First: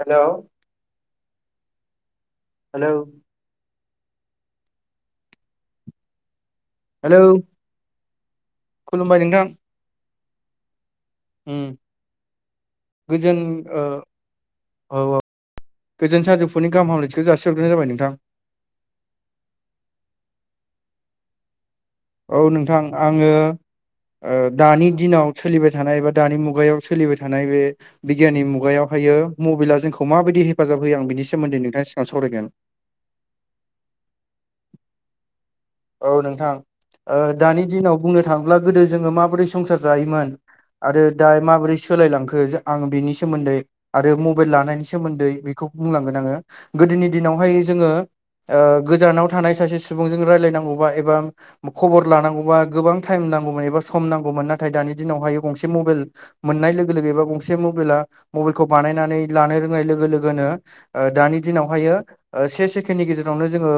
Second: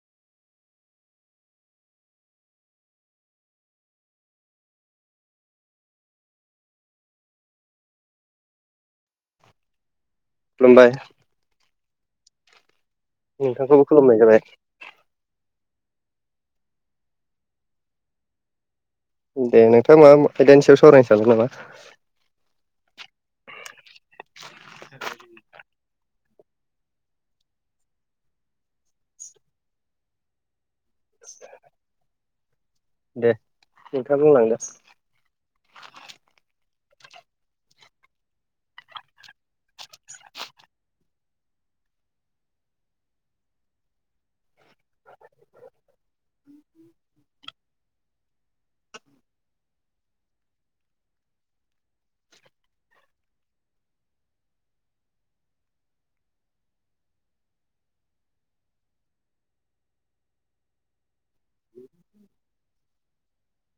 Hello hello hello खुलुमबाय नोंथां खुलुमबाय उम गोजोन नोंथांखौबो ओ खुलुमनाय जाबाय औ औ गोजोन सानजौफुनि गाहाम हामलायथिखौ जासि हरग्रोनाय जाबाय नोंथां दे नोंथां मा आयदानि सायाव सावरायनो सानदों नामा औ नोंथां आङो ओ दानि दिनाव सोलिबाय थानाय बा दानि मुगायाव सोलिबाय थानाय बे बिगियाननि मुगायावहायो मबाइला जोंखौ माबायदि हेफाजाब होयो आं बिनि सोमोन्दै नोंथांनि सिगाङाव सावरायगोन दे नोंथां बुंलांदो औ नोंथां दानि ओ दिनाव बुंनो थाङोब्ला गोदो जोङो माबोरै संसार जायोमोन आरो दा माबोरै सोलायलांखो आं बिनि सोमोन्दै आरो मबाइल लानायनि सो सोमोन्दै बेखौ बुंलांगोन आङो गोदोनि दिनावहाय जोङो ओ गोजानाव थानाय सासे सुबुंजों रायलायनांगौबा एबा खबर लानांगौबा गोबां टाइम नांगौमोन एबा सम नांगौमोन नाथाय दानि दिनावहायो गंसे मबाइल मोननाय लोगो लोगो एबा गंसे मबाइला मबाइलखौ बानायनानै लानो रोंनाय लोगो लोगोनो दानि दिनावहायो से सेकेणडनि गेजेरावनो जोङो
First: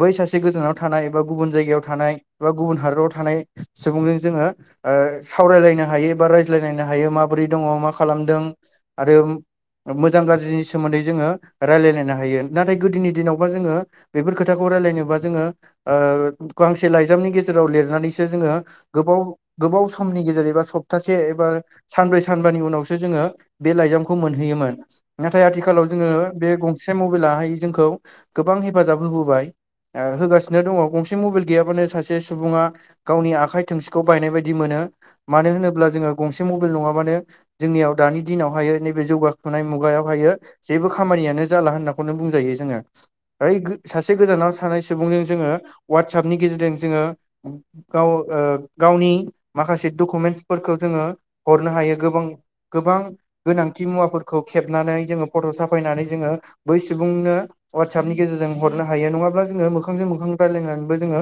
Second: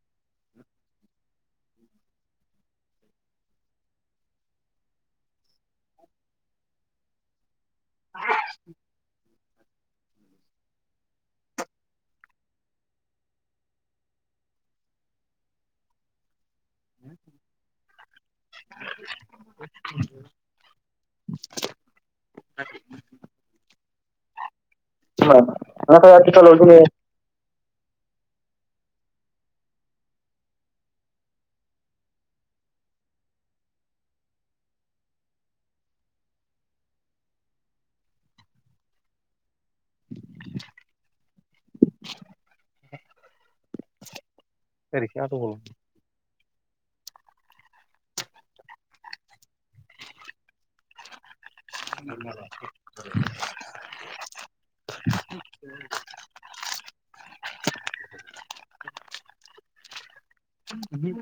बै सासे गोजानाव थानाय बा गुबुन जायगायाव थानाय बा गुबुन हादराव थानाय सुबुंजों जोङो सावरायलायनो हायो बा रायज्लायलायनो हायो माबोरै दङ मा खालामदों आरो मोजां गाज्रिनि सोमोन्दै जोङो रायलायलायनो हायो नाथाय गोदोनि दिनावबा जोङो बेफोर खोथाखौ रायलायनोबा जोङो ओ गांसे लाइजामनि गेजेराव लिरनानैसो जोङो गोबाव गोबाव समनि गेजेर एबा सब थासे एबा सानब्रै सानबानि उनावसो जोङो बे लाइजामखौ मोनहैयोमोन नाथाय आथिखालाव जोङो नाथाय आथिखालाव बे जोङो गंसे मु बेलाहाय जोंखौ गोबां हेफाजाब होबोबाय होगा नो दङ गंसे मबाइल गैयाबानो सासे सुबुङा गावनि आखाइ थोंसेखौ बायनाय बायदि मोनो मानो होनोब्ला जोङो गंसे मबाइल नङाबानो जोंनियाव दानि दिनावहायो नैबे जौगाखुनाय मुगायावहायो जेबो खामानियानो जाला होननाखौनो बुंजायो जोङो ओइ सासे गोजानाव थानाय सुबुंजों वाटसापनि गेजेरजों जोङो गाव ओ गावनि माखासे डकुमेन्टसफोरखौ जोङो हरनो हायो गोबां गोबां गोनांथि मुवाफोरखौ खेबनानै जोङो फट' साफायनानै जोङो बै सुबुंनो वाटसापनि गेजेरजों हरनो हायो नङाब्ला जोङो मोखांजों मोखां रायायनानैबो जोङो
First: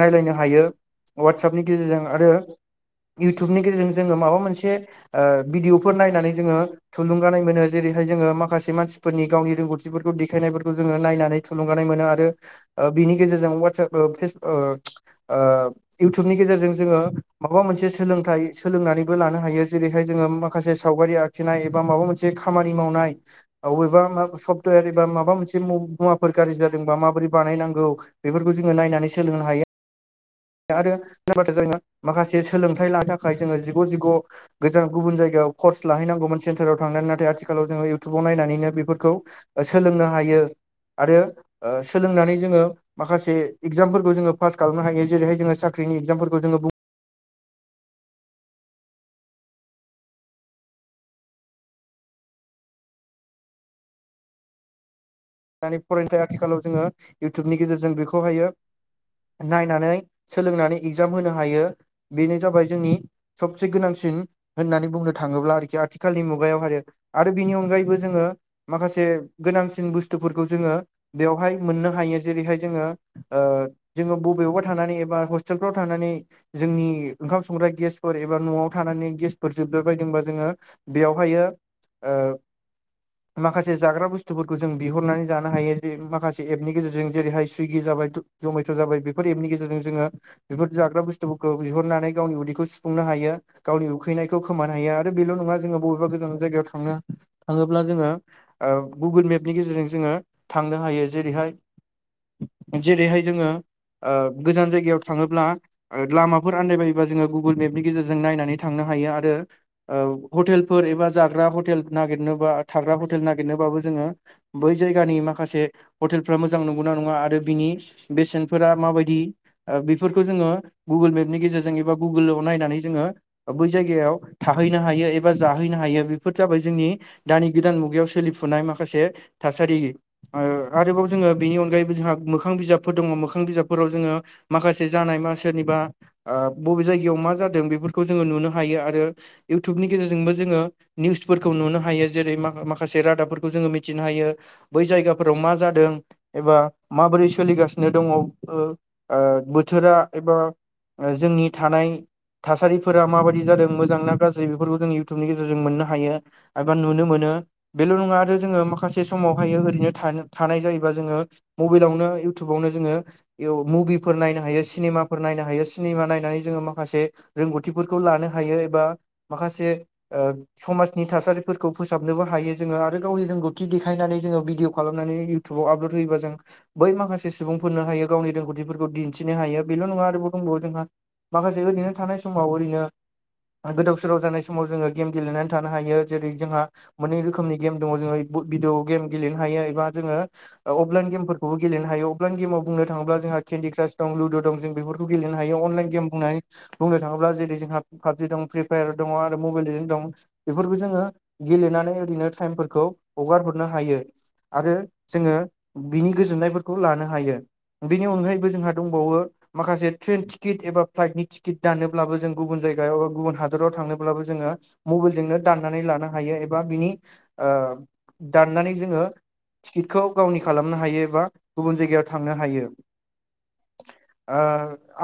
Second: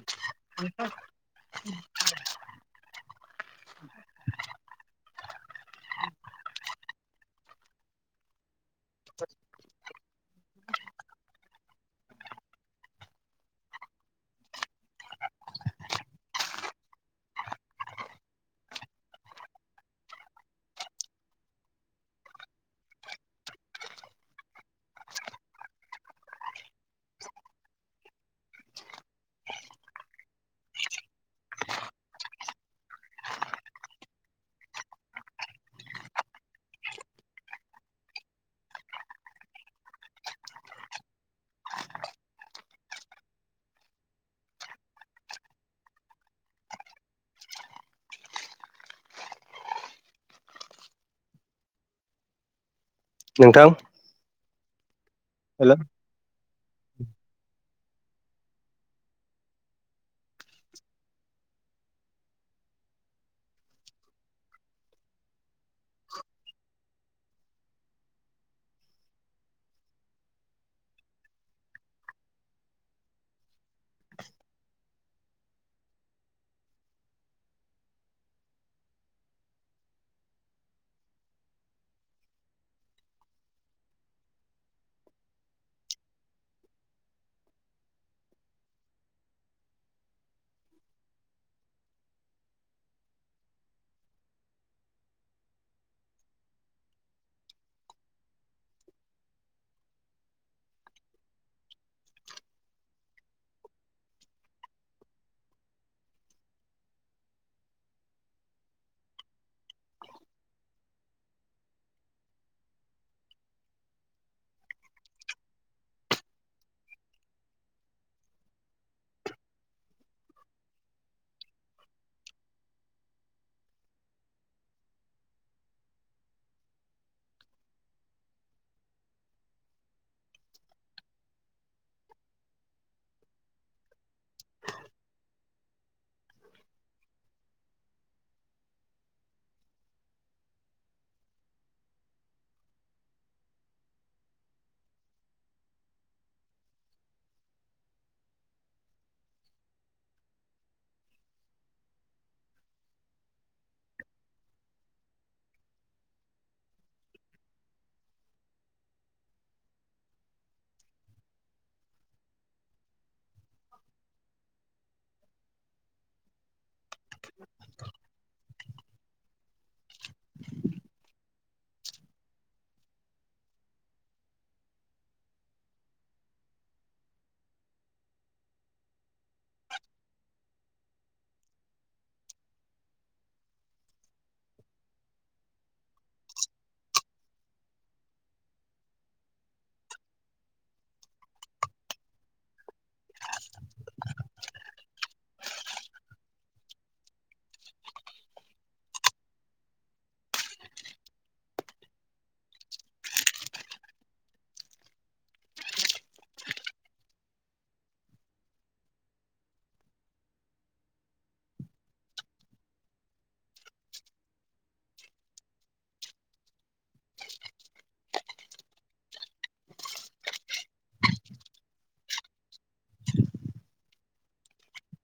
नायलायनो हायो वाटसपनि गेजेरजों आरो इउटुबनि गेजेरजों जोङो माबा मोनसे भिडिअफोर नायनानै जोङो थुलुंगानाय मोनो जेरैहाय जोङो माखासे मानसिफोरनि गावनि रोंगौथिफोरखौ देखायनायफोरखौ जोङो नायनानै थुलुंगानाय मोनो आरो बिनि गेजेरजों वाटसाप फेसबुक इउटुबनि गेजेरजों जोङो माबा मोनसे सोलोंथाइ सोलोंनानैबो लानो हायो जेरैहाय जोङो माखासे सावगारिया फिनाय एबा माबा मोनसे खामानि मावनाय अबेबा मा सफ्टवेर एबा माबा मोनसे मुवाफोर गाज्रि जादोंबा माबोरै बानायनांगौ बेफोरखौ जोङो नायनानै सोलोंनो हायो आरो बाथ्रा जाय माखासे सोलोंथायाइ लानो थाखाय जोङो जिगु जिगु गोजान गुबुन जायगायाव कर्स लाहैनांगौमोन सेन्टाराव थांनानै नाथाय आथिखालाव जोङो इउथटुबाव नायनानैनो बेफोरखौ सोलोंनो हायो आरो सोलोंनानै जोङो माखासे एगजामफोरखौ जोङो पास खालामनो हायो जेरैाय जो साख्रिनि एक्जामफोरखौ जो नोंथां हेल' दानि फरायथाय आथिखालाव जोङो इयउटुबनि गेजेरजों बेखौहायो नायनानै सोलोंनानै एग्जाम होनो हायो बेनो जाबाय जोंनि सबसे गोनांसिन होननानै बुंनो थाङोब्ला आरोखि आथिखालनि मुगायाव आरो बिनि अनगायैबो जोङो माखासे गोनांसिन बुस्थुफोरखौ जोङो बेवहाय मोननो हायो जेरैहाय जोङो जोङो बबेयावबा थानानै एबा हस्टेलफ्राव थानानै जोंनि ओंखाम संग्रा गेसफोर एबा न'आव थानानै गेसफोर जोबबाय बायदोंबा जोङो बेयावहायो माखासे जाग्रा बुस्थुफोरखौ जों बिहरनानै जानो हायो जे माखासे एपनि गेजेरजों जेरैहाय सुइगि जाबाय जमेट' जाबाय बे बेफोर एपनि गेजेरजों जोङो बेफोर जाग्रा बुस्थुफोरखौ बिहरनानै गावनि उदैखौ सुफुंनो हायो गावनि उखैनायखौ खोमानो हायो आरो बेल' नङा जोङो बबेबा गोजान जायगायाव थांनो थाङोब्ला जोङो गुगोल मेपनि गेजेरजों जोङो थांनो हायो जेरैहाय जेरैहाय जोङो गोजान जायगायाव थाङोब्ला लामाफोर आन्दायबायोबा जोङो गुगोल मेपनि गेजेरजों नायनानै थांनो हायो आरो हटेलफोर एबा जाग्रा हटेल नागिरनोबा थाग्रा हटेल नागिरनोबाबो जोङो बै जायगानि माखासे हटेलफ्रा मोजां नंगौना नङा आरो बिनि बेसेनफोरा माबायदि बेफोरखौ जोङो गुगोल मेपनि गेजेरजों एबा गुगोलाव नायनानै जोङो बै जायगायाव थाहैनो हायो एबा जाहैनो हायो बेफोर जाबाय जोंनि दानि गोदान मुगायाव सोलिफुनाय माखासे थासारि आरोबाव जोङो बेनि अनगायैबो जोंहा मोखां बिजाबफोर दङ मोखां बिजाबफोराव जोङो माखासे जानाय मा सोरनिबा बबे जायगायाव मा जादों बेफोरखौ जोङो नुनो हायो आरो इउटुबनि गेजेरजोंबो जोङो निउसफोरखौ नुनो हायो जेरै म माखासे रादाबफोरखौ जोङो मिथिनो हायो बै जायगाफोराव मा जादों एबा माबोरै सोलिगासिनो दङ बोथोरा एबा जोंनि थानाय थासारिफोरा माबायदि जादों मोजांनाा गाज्रि बेफोरखौ जों इयउटुबनि गेजेरजों मोननो हायो एबा नुनो मोनो बेल' नङा आरो जोङो माखा माखासे समावहायो ओरैनो थानो- थानाय जायोबा जोङो मबाइलावनो इउटुबावनो जोङो बेयाव मुभिफोर नायनो हायो सिनेमाफोर नायनो हायो सिनेमा नायनानै जोङो मा खासे रोंगौथिफोरखौ लानो हायो एबा माखासे ओ समाजनि थासारिफोरखौ फोसाबनोबो हायो जोङो आरो गावनि रोंगौ थि देखायनानै जोङो भिडिअ' खालामनानै इउटुबाव आपलड होयोबा जों बै माखासे सुबुंफोरनो हायो गावनि रोंगौथिफोरखौ दिन्थिनो हायो बेल' नङा आरोबाव दंबावो जोंहा माखासे ओरैनो थानाय समाव ओरैनो ओ गोदाव-सोराव जानाय समाव जोङो गेम गेलेनानै थानो हायो जेरै जोंहा मोनै रोखोमनि गेम दङ' जोङो भिदिअ गेम गेलेनो हायो एबा जोङो ओ अफलाइन गेम फोरखौबो गेलेनो हायो अफलाइन गेमाव बुंनो थाङोब्ला जोंहा केन्डि क्रास दं लुदु दं जों बेफोरखौ खौ गेलेनो हायो अनलाइन गेम बुंनानै बुंनो थाङोब्ला जेरै जोंहा पाबजि दं फ्रि फायार दङ' आरो मबाइल लिजेन्ड दं। बेफोरखौ जोङो गेलेनानै ओरैनो टाइमफोरखौ हगार हरनो हायो। आरो जोङो बिनि गोजोननायफोरखौ लानो हायो। बेनि अनगायैबो जोंहा दंबावो माखासे ट्रेन टिकिट एबा फ्लाइटनि टिकिट दानोब्लाबो जों गुबुन जायगायाव एबा गुबुन हादराव थांनोब्लाबो जोङो मबाइलजोंनो दाननानै लानो हायो एबा बिनि ओ दाननानै जोङो टिकिटखौ गावनि खालामनो हायो एबा गुबुन जायगायाव थांनो हायो। ओ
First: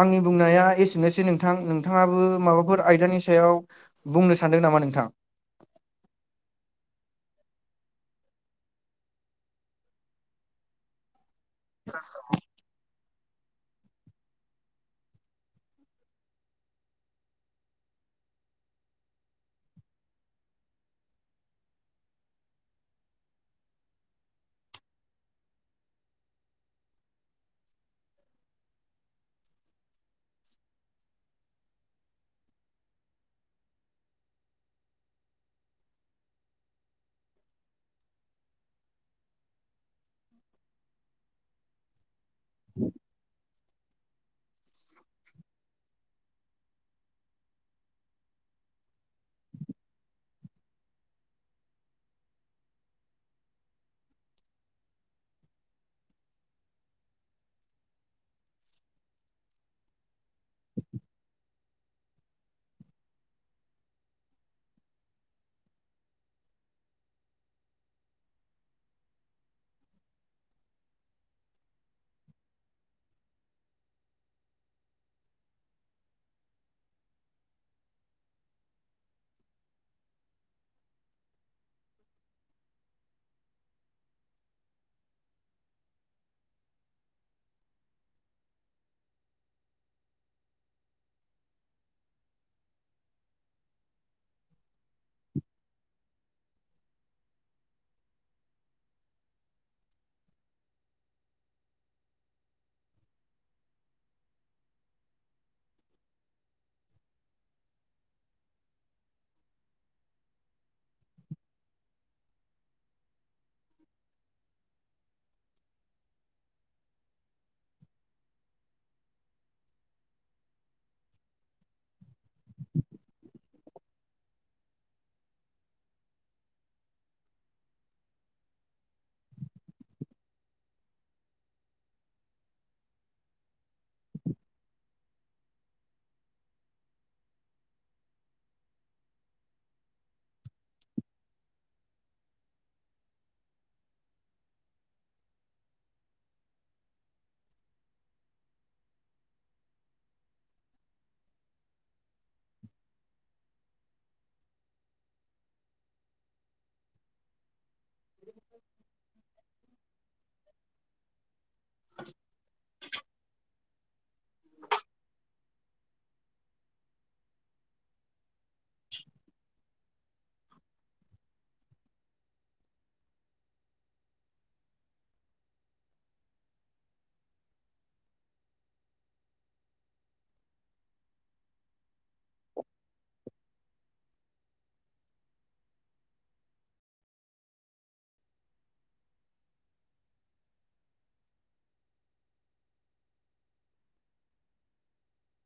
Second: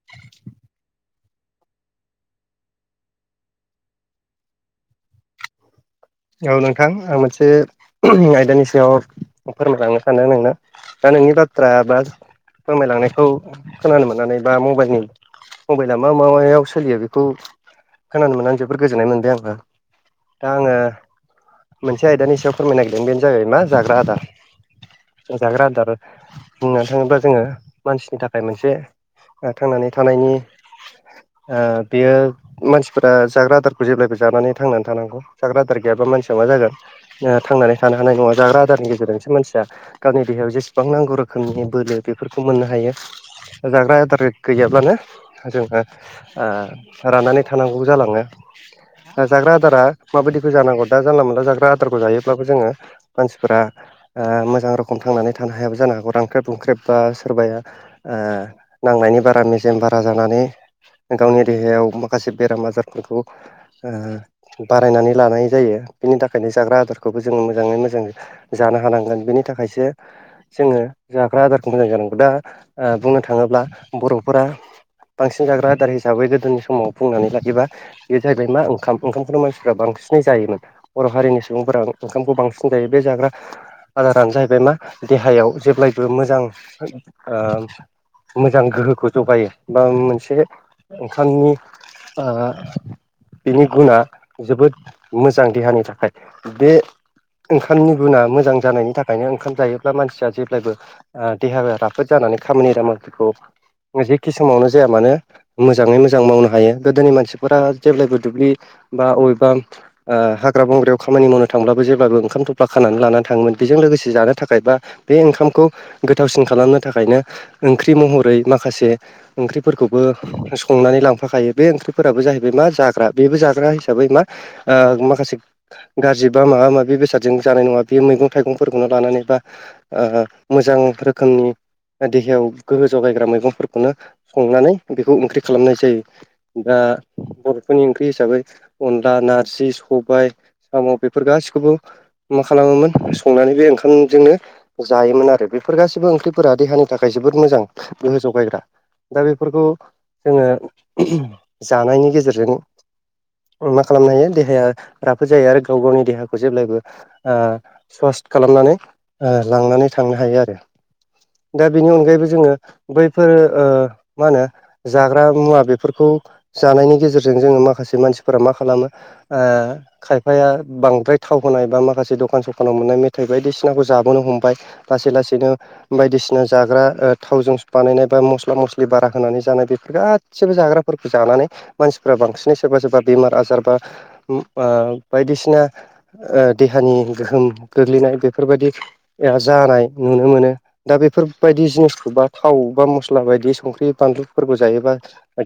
आंनि बुंनाया एसेनोसै नोंथां नोंथाङाबो माबाफोर आयदानि सायाव बुंनो सानदों नामा नोंथां? औ नोंथां आं मोनसे आयदानि सायाव फोरमायलांनो सानदों नोंनो दा नोंनि बाथ्रा बा फोरमायलांनायखौ खोनानो मोननानै बा मबाइलनि मबाइला मा मा मायाव सोलियो बेखौ खोनानो मोननानै जोबोर गोजोननाय मोनबाय आंबो दा आङो मोनसे आयदानि सायाव फोरमायनो नागिरदों बेनो जाहैबाय मा जाग्रा आदार जाग्रा आदारा बुंनो थाङोब्ला जोङो मानसिनि थाखाय मोनसे ओ थांनानै थानायनि ओ बेयो मानसिफोरा जाग्रा आदारखौ जेब्लायबो जानानै थांनानै थानांगौ जाग्रा आदार गैयाबा ओ मानसिया मा जागोन थांनानै थानो हानाय नङा जाग्रा आदारनि गेजेरजोंसो मानसिया गावनि देहायाव जेसेबां नांगौ रोखोमनि बोलो बेफोरखौ मोननो हायो। ओ जाग्रा आदार गैयाब्लानो जोङो ओ राननानै थानांगौबो जालाङो ओ जाग्रा आदारा माबादि खौ जानांगौ दा जानला मोनानला जाग्रा आदारखौ जायोब्लाबो जोङो मानसिफोरा ओ मोजां रखम थांनानै थानो हायाबो जानो हागौ रांख्रेब-रुंख्रेब बा सोरबाया ओ नांनायनि बारा मेजेम बारा जानानै गावनि देहायाव माखासे बेराम आजारफोरखौ ओ बारायनानै लानाय जायो बिनि थाखायनो जाग्रा आदारखौबो जोङो मोजाङै मोजां जानो हानांगोन बेनि थाखायसो जोङो जाग्रा आदारखौ मोजां जानांगौ दा बुंनो थाङोब्ला बर'फोरा बांसिन जाग्रा आदार हिसाबै गोदोनि समाव बुंनानै लायोबा बे जाहैबाय मा ओंखाम ओंखामखौनो मानसिफोरा बांसिन सिनै जायोमोन बर' हारिनि सुबुंफोरा ओंखामखौ बांसिन जायो बे जाग्रा आदारानो जाहैबाय मा देहायाव जेब्लायबो मोजां ओ मोजां गोहोखौ जगायो बा मोनसे ओंखामनि ओ बिनि गुना जोबोद मोजां देहानि थाखाय बे ओंखामनि गुना मोजां जानायनि थाखायनो ओंखाम जायोब्ला मानसिया जेब्लायबो ओ देहाया राफोद जानानै खामानि दामानिफोरखौ जेखि समावनो जाया मानो मोजाङै मोजां मावनो हायो गोदोनि मानसिफोरा जेब्लायबो दुब्लि बा अबेबा ओ हाग्रा बंग्रायाव खामानि मावनो थांब्लाबो जेब्लाबो ओंखाम थफ्ला खानानै लानानै थाङोमोन बेजों लोगोसे जानो थाखाय बा बे ओंखामखौ गोथावसिन खालामनो थाखायनो ओंख्रि महरै माखासे ओंख्रिफोरखौबो संनानै लांफाखायो बे ओंख्रिफोराबो जाहैबाय मा जाग्रा बेबो जाग्रा हिसाबै मा? ओ माखासे गाज्रि बा माबा माबि बेसादजों जानाय नङा बे मैगं थाइगंफोरखौनो लानानै बा ओ मोजां रोखोमनि देहायाव गोहो जगायग्रा मैगंफोरखौनो संनानै बेखौ ओंख्रि खालामनाय जायो। दा बर'फोरनि ओंख्रि हिसाबै अनला नार आसि सबाय साम' बेफोर गाससिखौबो मा खालामोमोन संनानै बे ओंखामजोंनो जायोमोन आरो बेफोर गाैबो ओंख्रिफोरा देहानि थाखाय जोबोद मोजां गोहो जगायग्रा दा बेफोरखौ जोङो जानायनि गेजेरजों मा खालामनो हायो देहाया राफोद जायो आरो गाव गावनि देहाखौ जेब्लायबो ओ स्व्थ खालामनानै ओ लांनानै थांनो हायो आरो। दा बिनि अनगायैबो जोङो बैफोरो ओ मा होनो जाग्रा मुवा बेफोरखौ जानायनि गेजेरजों जोङो माखासे मानसि फोर मा खालामो ओ खायफाया बांद्राय थाव होनाय बा माखासे दखान सखानाव मोननाय मेथाइ बायदिसिनाखौ जाबोनो हमबाय ‌। लासै लासैनो बायदिसिना जाग्रा थावजों बानायनाय बा मस्ला मस्लि बारा होनानै जानाय बेफोर गाससिबो जाग्राफोरखौ जानानै मानसिफ्रा बांसिनै सोरबा सोरबा बेमार आजार बा बायदिसिना देहानि गोहोम गोग्लैनाय बेफोरबायदि जानाय नुनो मोनो। दा बेफोरबायदि जिनिसखौ बा थाव बा मस्ला बायदि संख्रि बानलुफोरखौ जायोबा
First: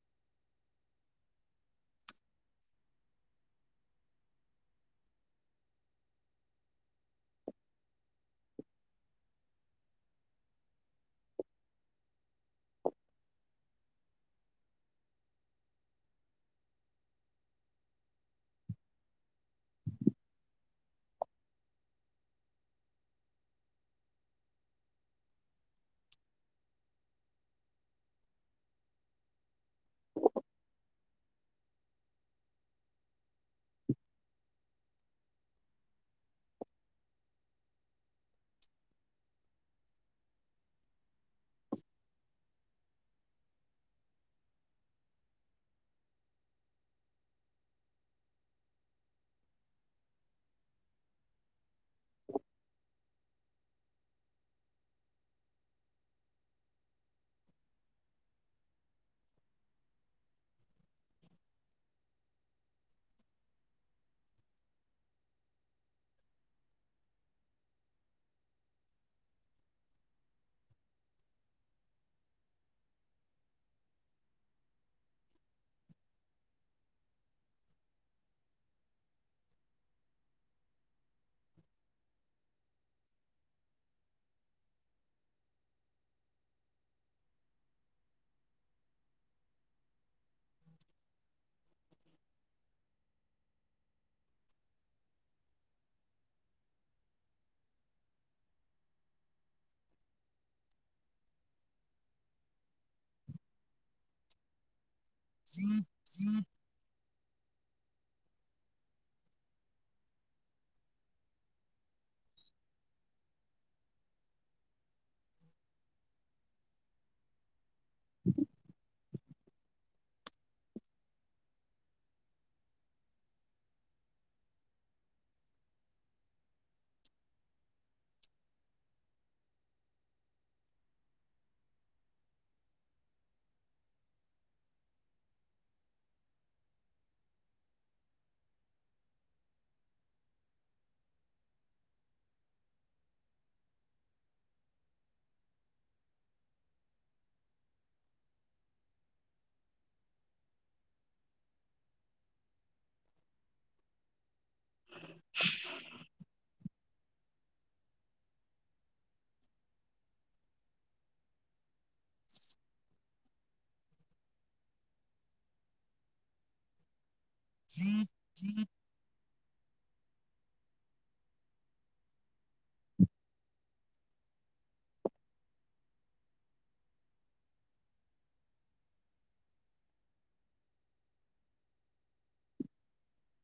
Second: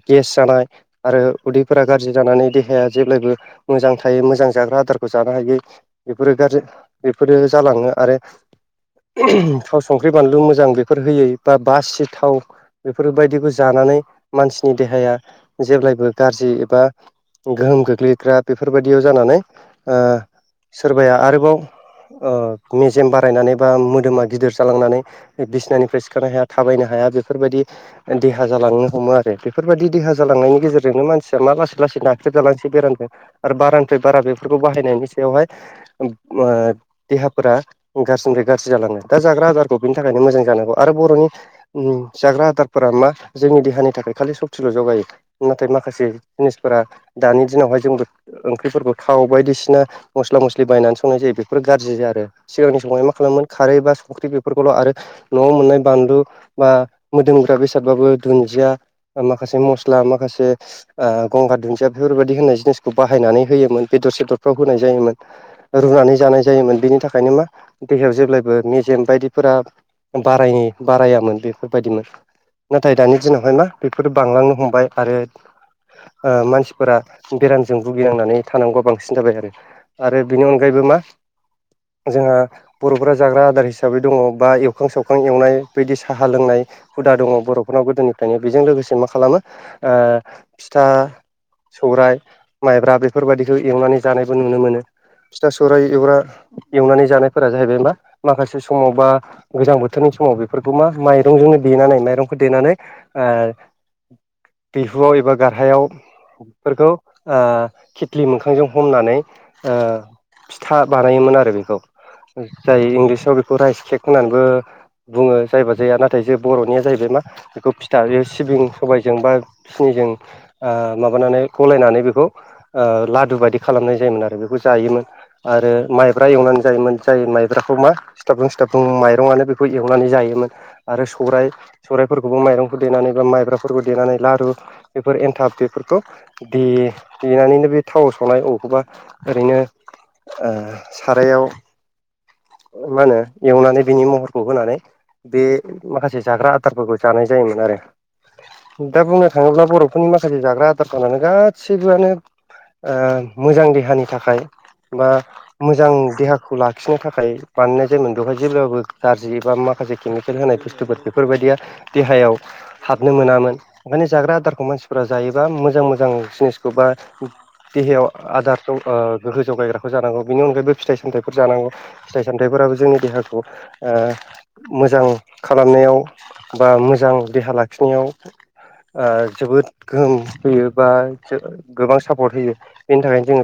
गेस जानाय आरो उदैफोरा गाज्रि जानानै देहाया जेब्लायबो मोजां थायो मोजां जाग्रा आदारखौ जानो हायो। बेफोरो गाज्रि बेफोरो जालाङो आरो। थाव संख्रि बानलु मोजां बेफोर होयै बा बासि थाव बेफोरबायदिखौ जानानै मानसिनि देहाया जेब्लायबो गाज्रि एबा गोहोम गोग्लैग्रा बेफोरबायदियाव जानानै ओ सोरबाया आरोबाव ओ मेजेम बारायनानै बा मोदोमा गिदिर जालांनानै बिसनानिफ्राय सिखारनो हाया थाबायनो हाया बेफोरबायदि देहा जालांनो हमो आरो बेफोरबायाददि देहा जालांनायनि गेजेरजोंनो मानसिया मा लासै लासै ना ह्रेब जालांसै बेरामजों आरो बारानिफ्राय बारा बेफोरखौ बाहायनायनि सायावहाय ओ देहाफोरा गाज्रिनिफ्राय गाज्रि जालाङो दा जाग्रा आदारखौ बिनि थाखायनो मोजां जानांगौ आरो बर'नि जाग्रा आदारफोरा मा जोंनि देहानि थाखाय खालि सक्तिल' जौगायो। नाथाय माखासे जिनिसफोरा दानि दिनावहाय जोंबो ओंख्रिफोरखौ थाव बायदिसिना मस्ला मस्लि बायनानै संनाय जायो बेफोर गाज्रि आरो। सिगांनि समावहाय मा खालामोन खारै बा संख्रि बेफोरखौल' आरो न'आव मोननाय बानलु बा मोदोमग्रा बेसादबाबो दुन्दिया माखासे मस्ला माखासे ओ गंगार दुन्दिया बेफोरबायदि होननाय जिनिस बे बाहायनानै होयोमोन बेदर सेदरफ्राव होनाय जायोमोन। रुनानै जानाय जायोमोन बिनि थाखायनो मा देहायाव जेब्लायबो मेजेम बायदिफोरा बारायनि बारायामोन बेफोरबायदिमोन। नाथाय दानि दिनावहाय मा बेफोरो बांलांनो हमबाय आरो ओ मानसिफोरा बेराम जों भुगिनांनानै थानांगौआ बांसिन जाबाय आरो आरो बेनि अनगायैबो मा जोंहा बर'फोरा जाग्रा आदार हिसाबै दङ बा एवखां सावखां एवनाय बदि साहा लोंनाय हुदा दङ बर'फोरनाव गोदोनिफ्रायनो बेजों लोगोसे मा खालामो ओ फिथा सौरायाइ माइब्रा बेफोरबायाददिखौ एवनानै जानायबो नुनो मोनो। फिथा सौरायाइ एवग्रा एवनानै जानायफोरा जाहैबाय मा माखासे समाव बा गोजां बोथोरनि समाव बेफोरखौ मा माइरंजोंनो देनानै माइरंखौ देनानै दैहुआव एबा गाहायाव बेफोरखौ खेथ्लि मोखांजों हमनानै फिथा बानायोमोन आरो बेखौ जाय इंलिसाव बेखौ राइस केक होननानैबो बुङो जायबा जाया नाथाय जे बर'निया जाहैबाय मा बेखौ दा बे सिबिं सबायजों बा सिनिजों माबानानै गलायनानै बे बेखौ लादु बायदि खालामनाय जायोमोन आरो बेखौ जायोमोन आरो माइब्रा एवनानै जायोमोन जाय माइब्राखौ मा सिथाबुं सिथाबुं माइरंनो बेखौ एवनानै जायोमोन आरो सौराइ सौरायफोरखौबो माइरंफोर देनानै बा माइब्राफोरखौ देनानै लारु बेफोर एन्थाब बेफोरखौ दे देनानैनो बे थाव संनाय बबेखौबा ओरैनो ओ सारायाव मा होनो एवनानै बिनि महरखौ होनानै बे माखासे जाग्रा आदारफोरखौ जानाय जायोमोन आरो दा बुंनो थाङोब्ला बर'फोरनि माखासे जाग्रा आदारफोरानो गासैबो गासैबोआनो मोजां देहानि थाखाय बा मोजां देहाखौ लाखिनो थाखाय बानायनाय जायोमोन बेवहाय जेब्लाबो गाज्रि एबा माखासे केमिकेल होनाय बुस्थुफोर बेफोरबायदिया देहायाव हाबनो मोनामोन ओंखायनो जाग्रा आदारखौ मानसिफोरा जायोबा मोजां मोजां जिनिस बा देहायाव आदार दं गोगगौ जगायग्राखौ जानांगौ बेनि अनगायबो फिथाइ सामथाइफोर जानांगौ फिथाइ सामथाइफोराबो जोंनि देहाखौ मोजां खालामनायाव बा मोजां देहा लाखिनायाव जोबोद गोहोम होयो बा गोबां सापर्ट होयो बेनि थाखायनो जोङो